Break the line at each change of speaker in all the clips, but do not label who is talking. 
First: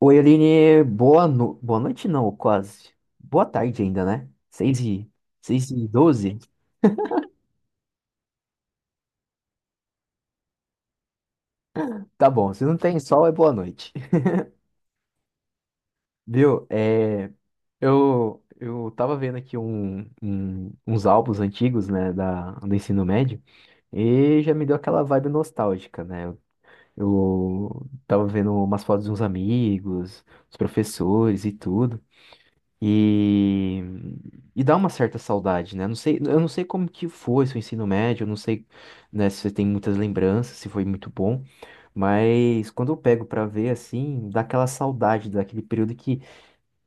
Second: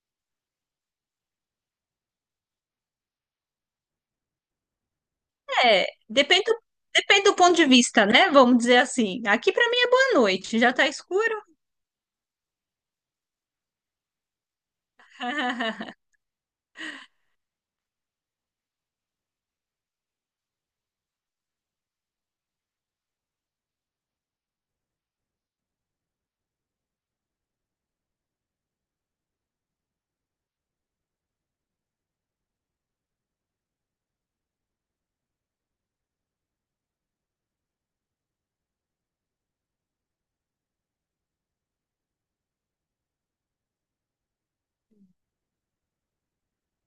Oi, Aline, boa noite não, quase. Boa tarde ainda, né? 6 e
É,
doze.
depende do ponto de vista, né? Vamos dizer assim. Aqui pra mim é boa noite, já tá escuro.
Tá bom, se não tem sol é boa noite. Viu? Eu tava vendo aqui uns álbuns antigos, né, do ensino médio, e já me deu aquela vibe nostálgica, né? Eu tava vendo umas fotos de uns amigos, os professores e tudo. E, e dá uma certa saudade, né? Não sei, eu não sei como que foi seu ensino médio, eu não sei, né, se você tem muitas lembranças, se foi muito bom, mas quando eu pego pra ver assim, dá aquela saudade daquele período que,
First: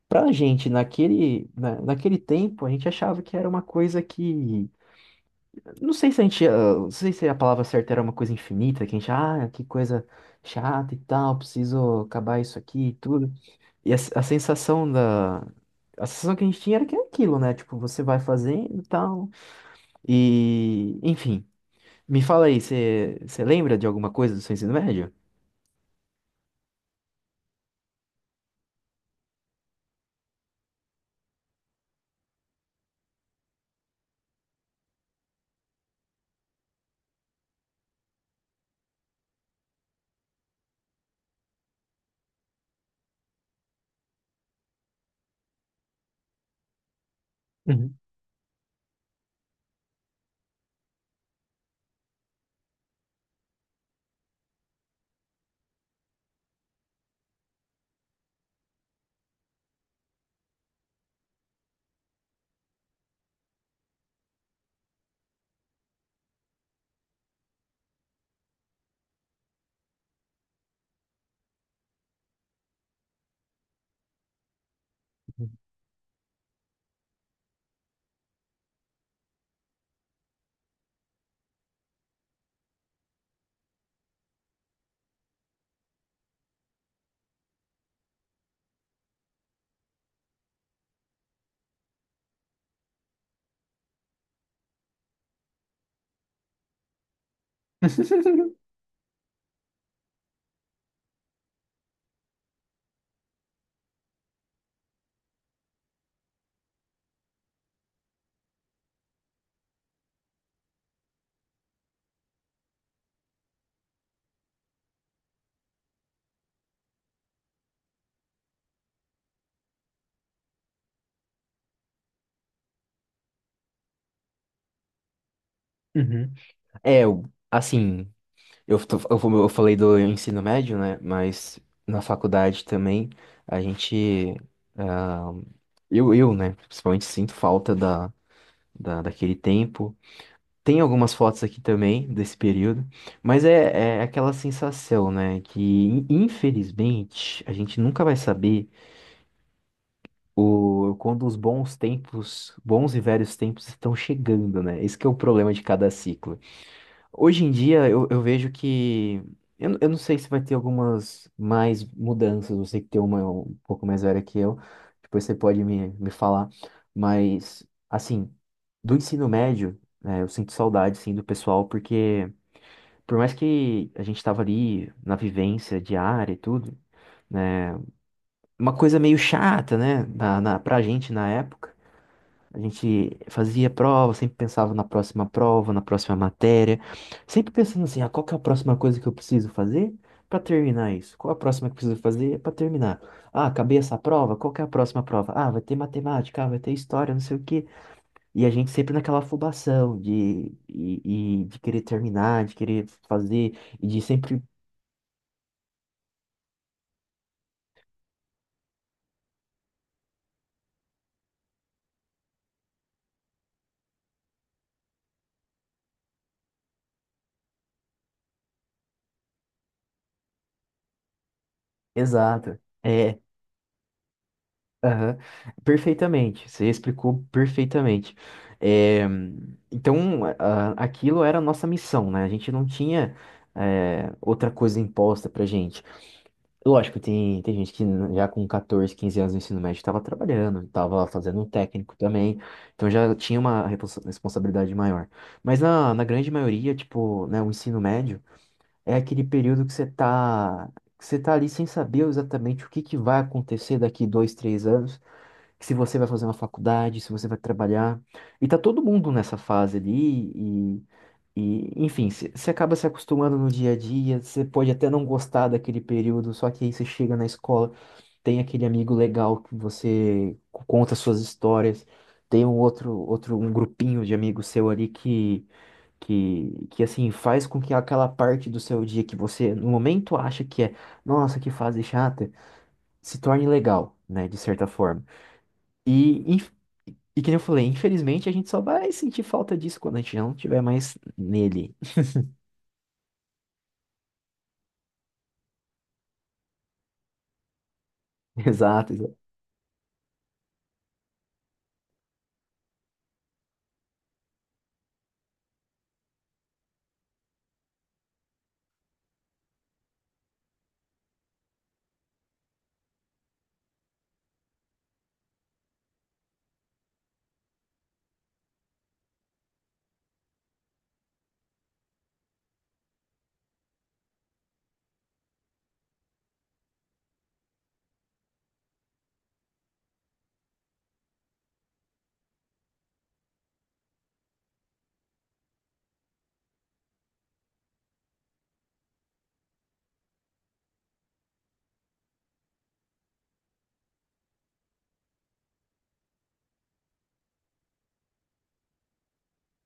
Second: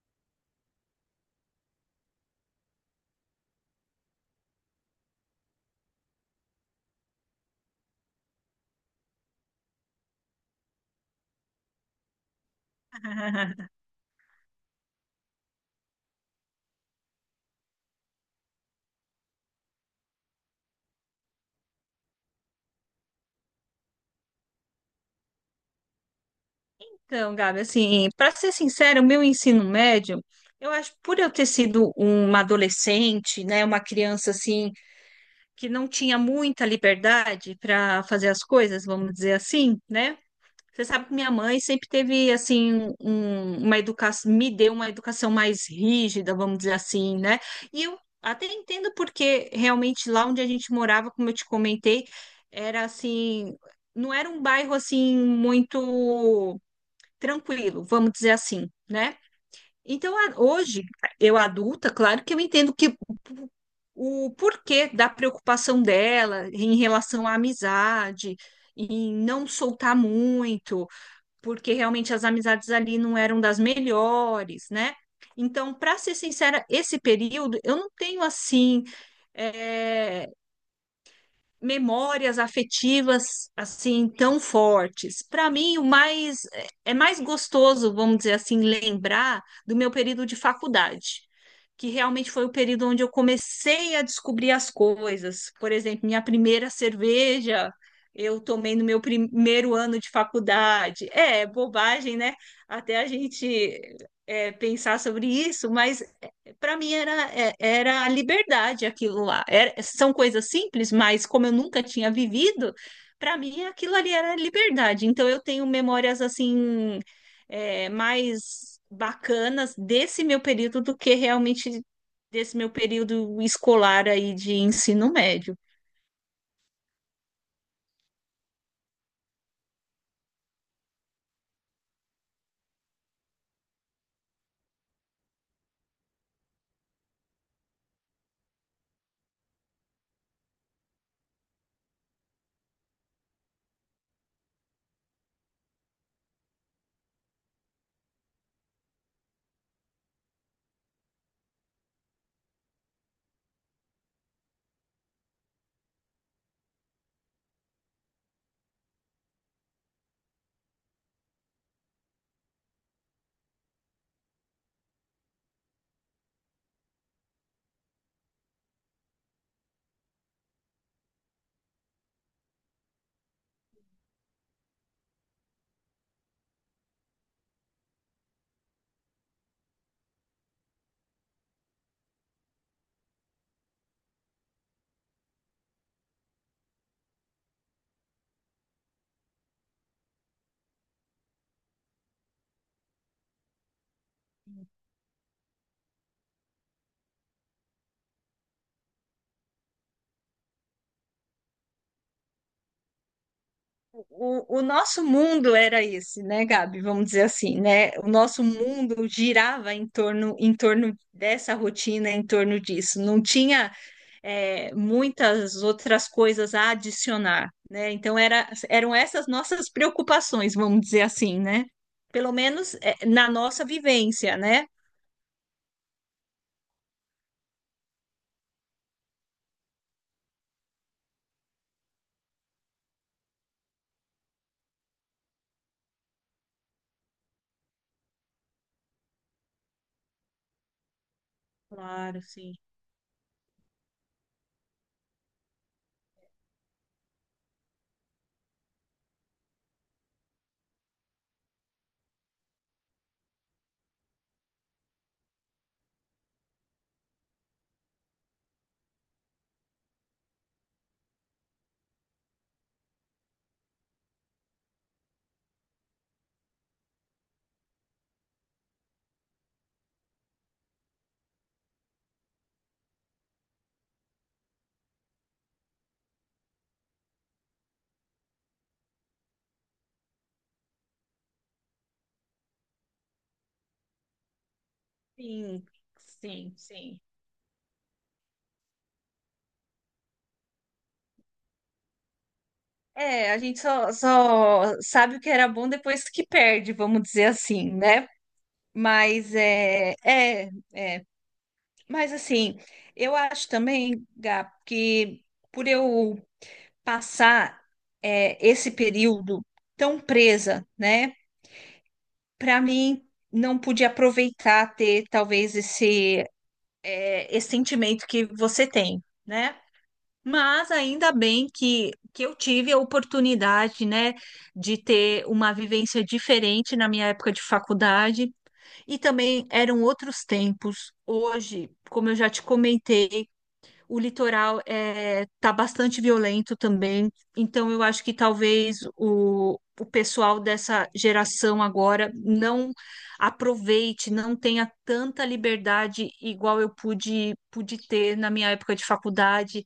pra gente naquele tempo, a gente achava que era uma coisa que, não sei se a gente, não sei se a palavra certa era uma coisa infinita, que a gente, que coisa chata e tal, preciso acabar isso aqui e tudo. E a sensação da. A sensação que a gente tinha era que é aquilo, né? Tipo, você vai fazendo e tal. Enfim. Me fala aí, você lembra de alguma coisa do seu ensino médio?
Então, Gabi, assim, para ser sincero, o meu ensino médio, eu acho, por eu ter sido uma adolescente, né, uma criança assim, que não tinha muita liberdade para fazer as coisas, vamos dizer assim, né? Você sabe que minha mãe sempre teve assim uma educação, me deu uma educação mais rígida, vamos dizer assim, né? E eu
Uhum.
até entendo porque realmente lá onde a gente morava, como eu te comentei, era assim, não era um bairro assim muito tranquilo, vamos dizer assim, né? Então hoje, eu adulta, claro que eu entendo que o porquê da preocupação dela em relação à amizade, em não soltar muito porque realmente as amizades ali não eram das melhores, né? Então, para ser sincera, esse período eu não tenho assim eh, memórias afetivas assim tão fortes. Para mim, o mais é mais gostoso, vamos dizer assim, lembrar do meu período de faculdade, que realmente foi o período onde eu comecei a descobrir as coisas. Por exemplo, minha primeira cerveja eu tomei no meu primeiro ano de faculdade. É, bobagem, né? Até a gente pensar sobre isso, mas para mim era, era a liberdade aquilo lá. São coisas simples, mas como eu nunca tinha vivido, para mim aquilo ali era a liberdade. Então eu tenho memórias assim mais bacanas desse meu período do que realmente desse meu período escolar aí de ensino médio.
Uhum. É, assim. Eu, tô- eu, fa- eu falei do ensino médio, né? Mas na faculdade também a gente. ah, eu, né? Principalmente sinto falta daquele tempo. Tem algumas fotos aqui também desse período, mas é aquela sensação, né? Que infelizmente a gente nunca vai saber quando os bons tempos, bons e velhos tempos estão chegando, né? Esse que é o problema de cada ciclo. Hoje em dia eu vejo que. Eu não sei se vai ter algumas mais mudanças, você que tem uma um pouco mais velha que eu, depois você pode me falar, mas assim, do ensino médio, né, eu sinto saudade sim do pessoal, porque por mais que a gente tava ali na vivência diária e tudo, né? Uma coisa meio chata, né? Pra gente na época. A gente fazia prova, sempre pensava na próxima prova, na próxima matéria. Sempre pensando assim, ah, qual que é a próxima coisa que eu preciso fazer pra terminar isso? Qual a próxima que eu preciso fazer pra terminar? Ah, acabei essa prova, qual que é a próxima prova? Ah, vai ter matemática, ah, vai ter história, não sei o quê. E a gente sempre naquela afobação de, e de querer terminar, de querer fazer, e de sempre.
O nosso mundo era esse, né, Gabi? Vamos dizer assim, né? O nosso mundo girava em torno dessa rotina, em torno disso. Não tinha, muitas outras coisas a adicionar, né? Então era, eram essas nossas preocupações, vamos dizer assim, né? Pelo
Exato.
menos é,
É,
na nossa vivência, né?
aham. Perfeitamente. Você explicou perfeitamente. É, então, aquilo era a nossa missão, né? A gente não tinha, outra coisa imposta pra gente. Lógico, tem gente que já com 14, 15 anos no ensino médio estava trabalhando, estava fazendo um técnico
Claro,
também,
sim.
então já tinha uma responsabilidade maior. Mas na grande maioria, tipo, né, o ensino médio. É aquele período que você tá ali sem saber exatamente o que que vai acontecer daqui 2, 3 anos, se você vai fazer uma faculdade, se você vai trabalhar. E tá todo mundo nessa fase ali e, e enfim, você acaba se acostumando no dia a dia, você pode até não gostar daquele período, só que aí você chega na escola, tem aquele amigo legal que você conta suas histórias, tem um outro, um grupinho de amigos seu ali que assim faz com que aquela parte do seu dia que você no momento acha que é, nossa, que fase chata, se torne legal, né, de certa forma.
Sim,
E, inf-
sim, sim.
e, que nem eu falei, infelizmente a gente só vai sentir falta disso quando a gente não tiver mais nele.
É, a gente só, só sabe o que era bom depois que perde, vamos dizer assim, né?
Exato, exato.
Mas é, é, é. Mas assim, eu acho também, Gá, que por eu passar esse período tão presa, né? Para mim, não pude aproveitar ter talvez esse, esse sentimento que você tem, né? Mas ainda bem que eu tive a oportunidade, né, de ter uma vivência diferente na minha época de faculdade. E também eram outros tempos. Hoje, como eu já te comentei, o litoral é, tá bastante violento também. Então, eu acho que talvez o pessoal dessa geração agora não aproveite, não tenha tanta liberdade igual eu pude, pude ter na minha época de faculdade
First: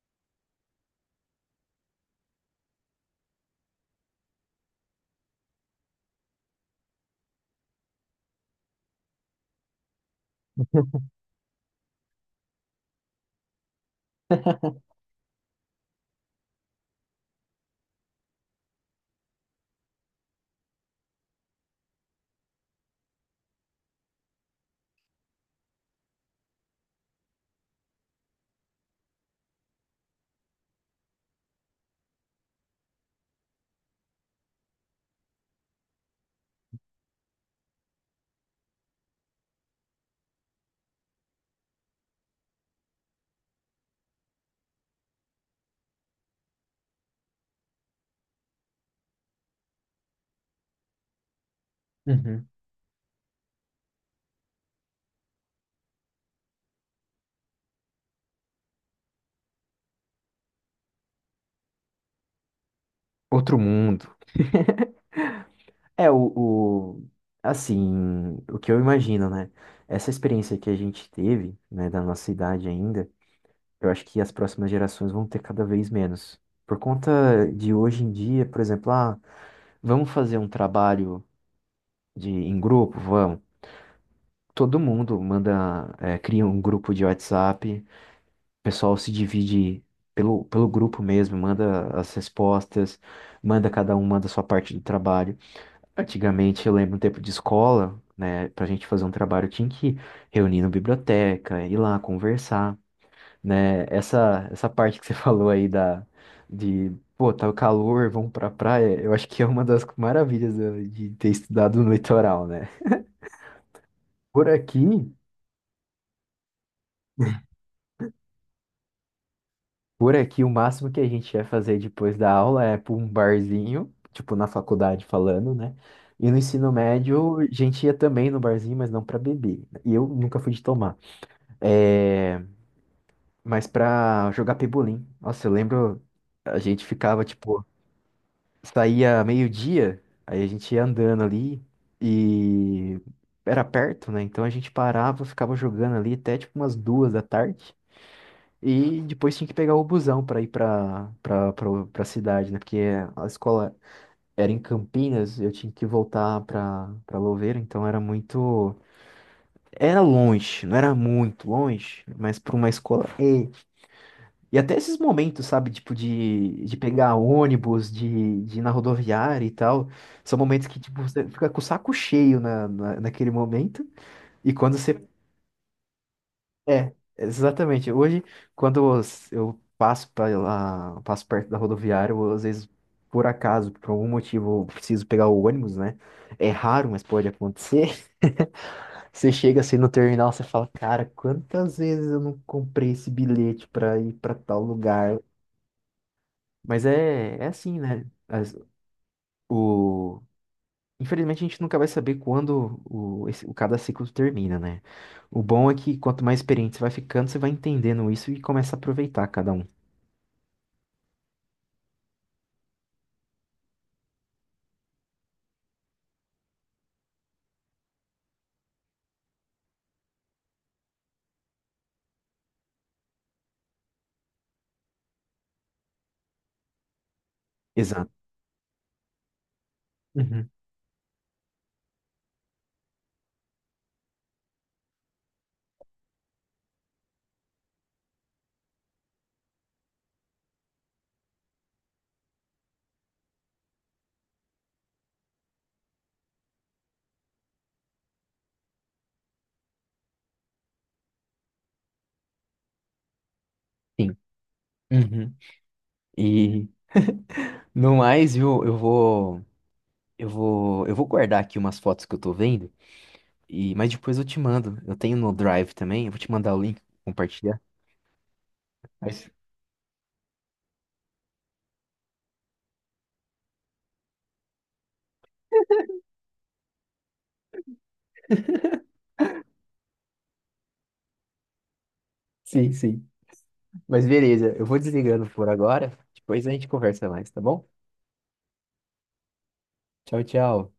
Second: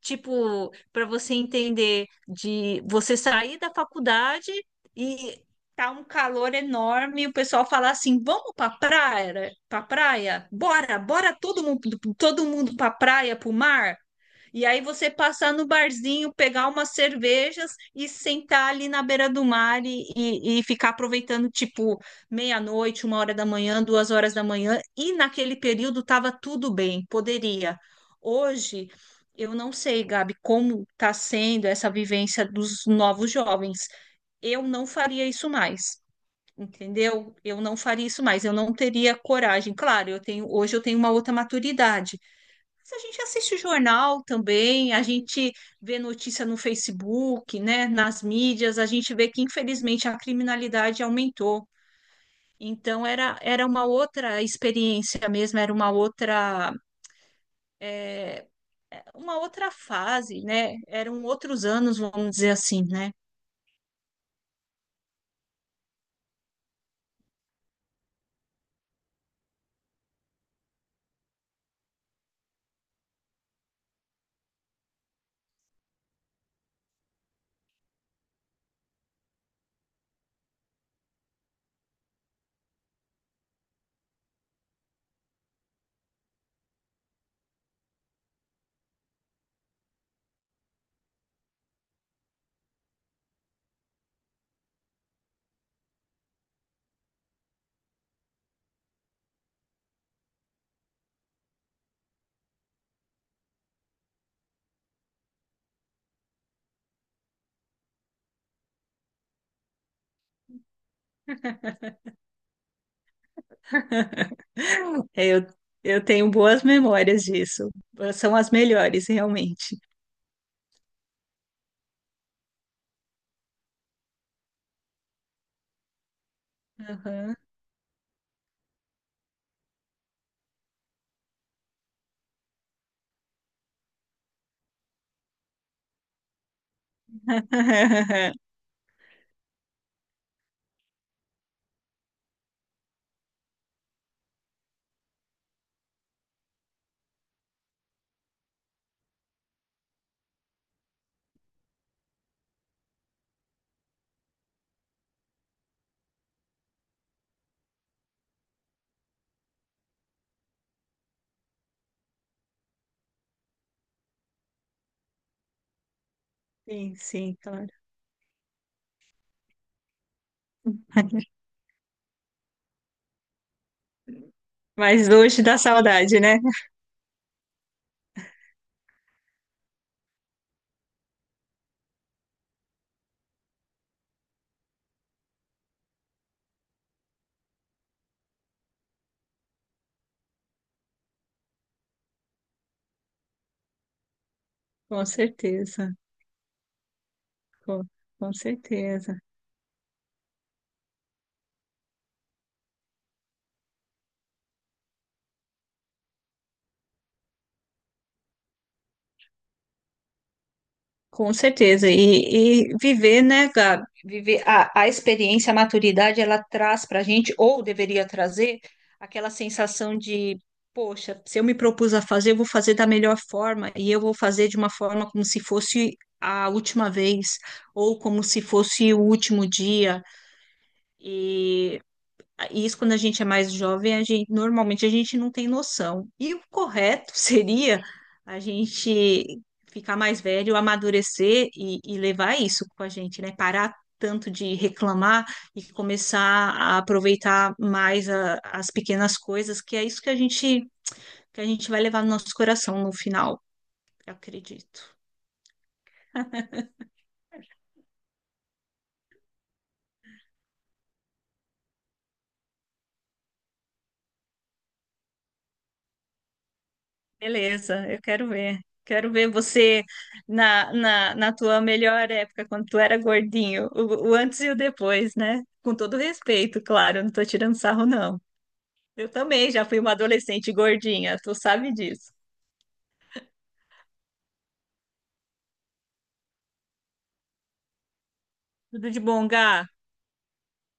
tipo, para você entender de você sair da faculdade e tá um calor enorme, e o pessoal fala assim: "Vamos para praia, para praia? Bora, bora todo mundo para praia, para o mar?" E aí você passar no barzinho, pegar umas cervejas e sentar ali na beira do mar e ficar aproveitando, tipo, meia-noite, uma hora da manhã, duas horas da manhã. E naquele período estava tudo bem, poderia. Hoje, eu não sei, Gabi, como está sendo essa vivência dos novos jovens. Eu não faria isso mais, entendeu? Eu não faria isso mais, eu não teria coragem. Claro, eu tenho, hoje eu tenho uma outra maturidade, mas a gente assiste jornal também, a gente vê notícia no Facebook, né, nas mídias, a gente vê que infelizmente a criminalidade aumentou.
Uhum.
Então era, era uma outra experiência mesmo, era uma outra é, uma outra fase, né? Eram outros anos, vamos dizer assim, né?
Outro mundo. É, assim, o que eu imagino, né? Essa experiência que a gente teve, né, da nossa idade ainda. Eu acho que as próximas gerações vão ter cada vez menos. Por conta de hoje em dia, por exemplo, ah, vamos fazer um trabalho em grupo? Vamos. Todo mundo manda, cria um grupo de WhatsApp, o pessoal se divide pelo grupo mesmo, manda as respostas, manda cada um, manda a sua parte do trabalho. Antigamente, eu lembro um tempo de escola, né, pra gente fazer um trabalho tinha que reunir na biblioteca, ir lá conversar. Né? Essa parte que você falou aí de, pô, tá o calor, vamos pra praia, eu acho que é uma das maravilhas de ter estudado no litoral, né? Por aqui,
Eu, eu tenho boas memórias disso. São as melhores, realmente.
por aqui, o máximo que a gente vai fazer depois da aula é pra um barzinho, tipo na faculdade falando, né? E no ensino
Aham.
médio, a gente ia também no barzinho, mas não pra beber. E eu nunca fui de tomar. É, mas pra jogar pebolim. Nossa, eu lembro, a gente ficava, tipo, saía meio-dia, aí a gente ia andando ali e era perto, né? Então a gente parava, ficava jogando ali até tipo umas 2 da tarde. E depois tinha que pegar o busão para ir para cidade, né? Porque a escola era em Campinas, eu tinha que voltar para Louveira, então era longe, não era muito longe, mas para uma escola e até esses momentos, sabe, tipo, de
Sim,
pegar
sim, claro.
ônibus, de ir na rodoviária e tal, são momentos que, tipo, você fica com o saco cheio naquele momento. E quando você.
Mas hoje dá saudade, né?
É, exatamente. Hoje, quando eu passo pra lá, passo perto da rodoviária, eu, às vezes, por acaso, por algum motivo, eu preciso pegar o ônibus, né? É raro, mas pode acontecer. Você chega assim no terminal, você fala, cara, quantas vezes eu não comprei esse bilhete pra ir pra tal
Com
lugar?
certeza,
Mas é assim,
com,
né?
com certeza,
O... Infelizmente a gente nunca vai saber quando o, esse- o cada ciclo termina, né? O bom é que quanto mais experiente você vai ficando, você vai entendendo isso e começa a aproveitar cada um.
com certeza. E viver, né, Gabi? Viver a experiência, a maturidade, ela traz para a gente, ou deveria trazer, aquela sensação de, poxa, se eu me propus a fazer, eu vou fazer da melhor forma, e eu vou fazer de uma forma como se fosse a última vez, ou
Exato.
como se fosse o último dia.
Uhum.
E Isso quando a gente é mais jovem, a gente, normalmente a gente não tem noção. E o correto seria a gente ficar mais velho, amadurecer e levar isso com a gente, né? Parar tanto de reclamar e começar a aproveitar mais as pequenas coisas, que é isso que a gente vai levar no nosso coração no final, eu
Sim.
acredito.
Uhum. E no mais, viu, eu vou guardar aqui umas fotos que eu tô vendo, mas depois eu te mando. Eu tenho no Drive também, eu vou te mandar o link, compartilhar.
Beleza, eu quero ver. Quero ver
Mas-
você na tua melhor época, quando tu era gordinho, o antes e o depois, né? Com todo respeito, claro, não tô tirando sarro, não. Eu também já fui uma adolescente gordinha, tu sabe disso.
Sim, sim. Mas beleza, eu vou desligando por agora, depois a gente conversa mais, tá bom?
Tudo de bom, Gá?
Tchau, tchau.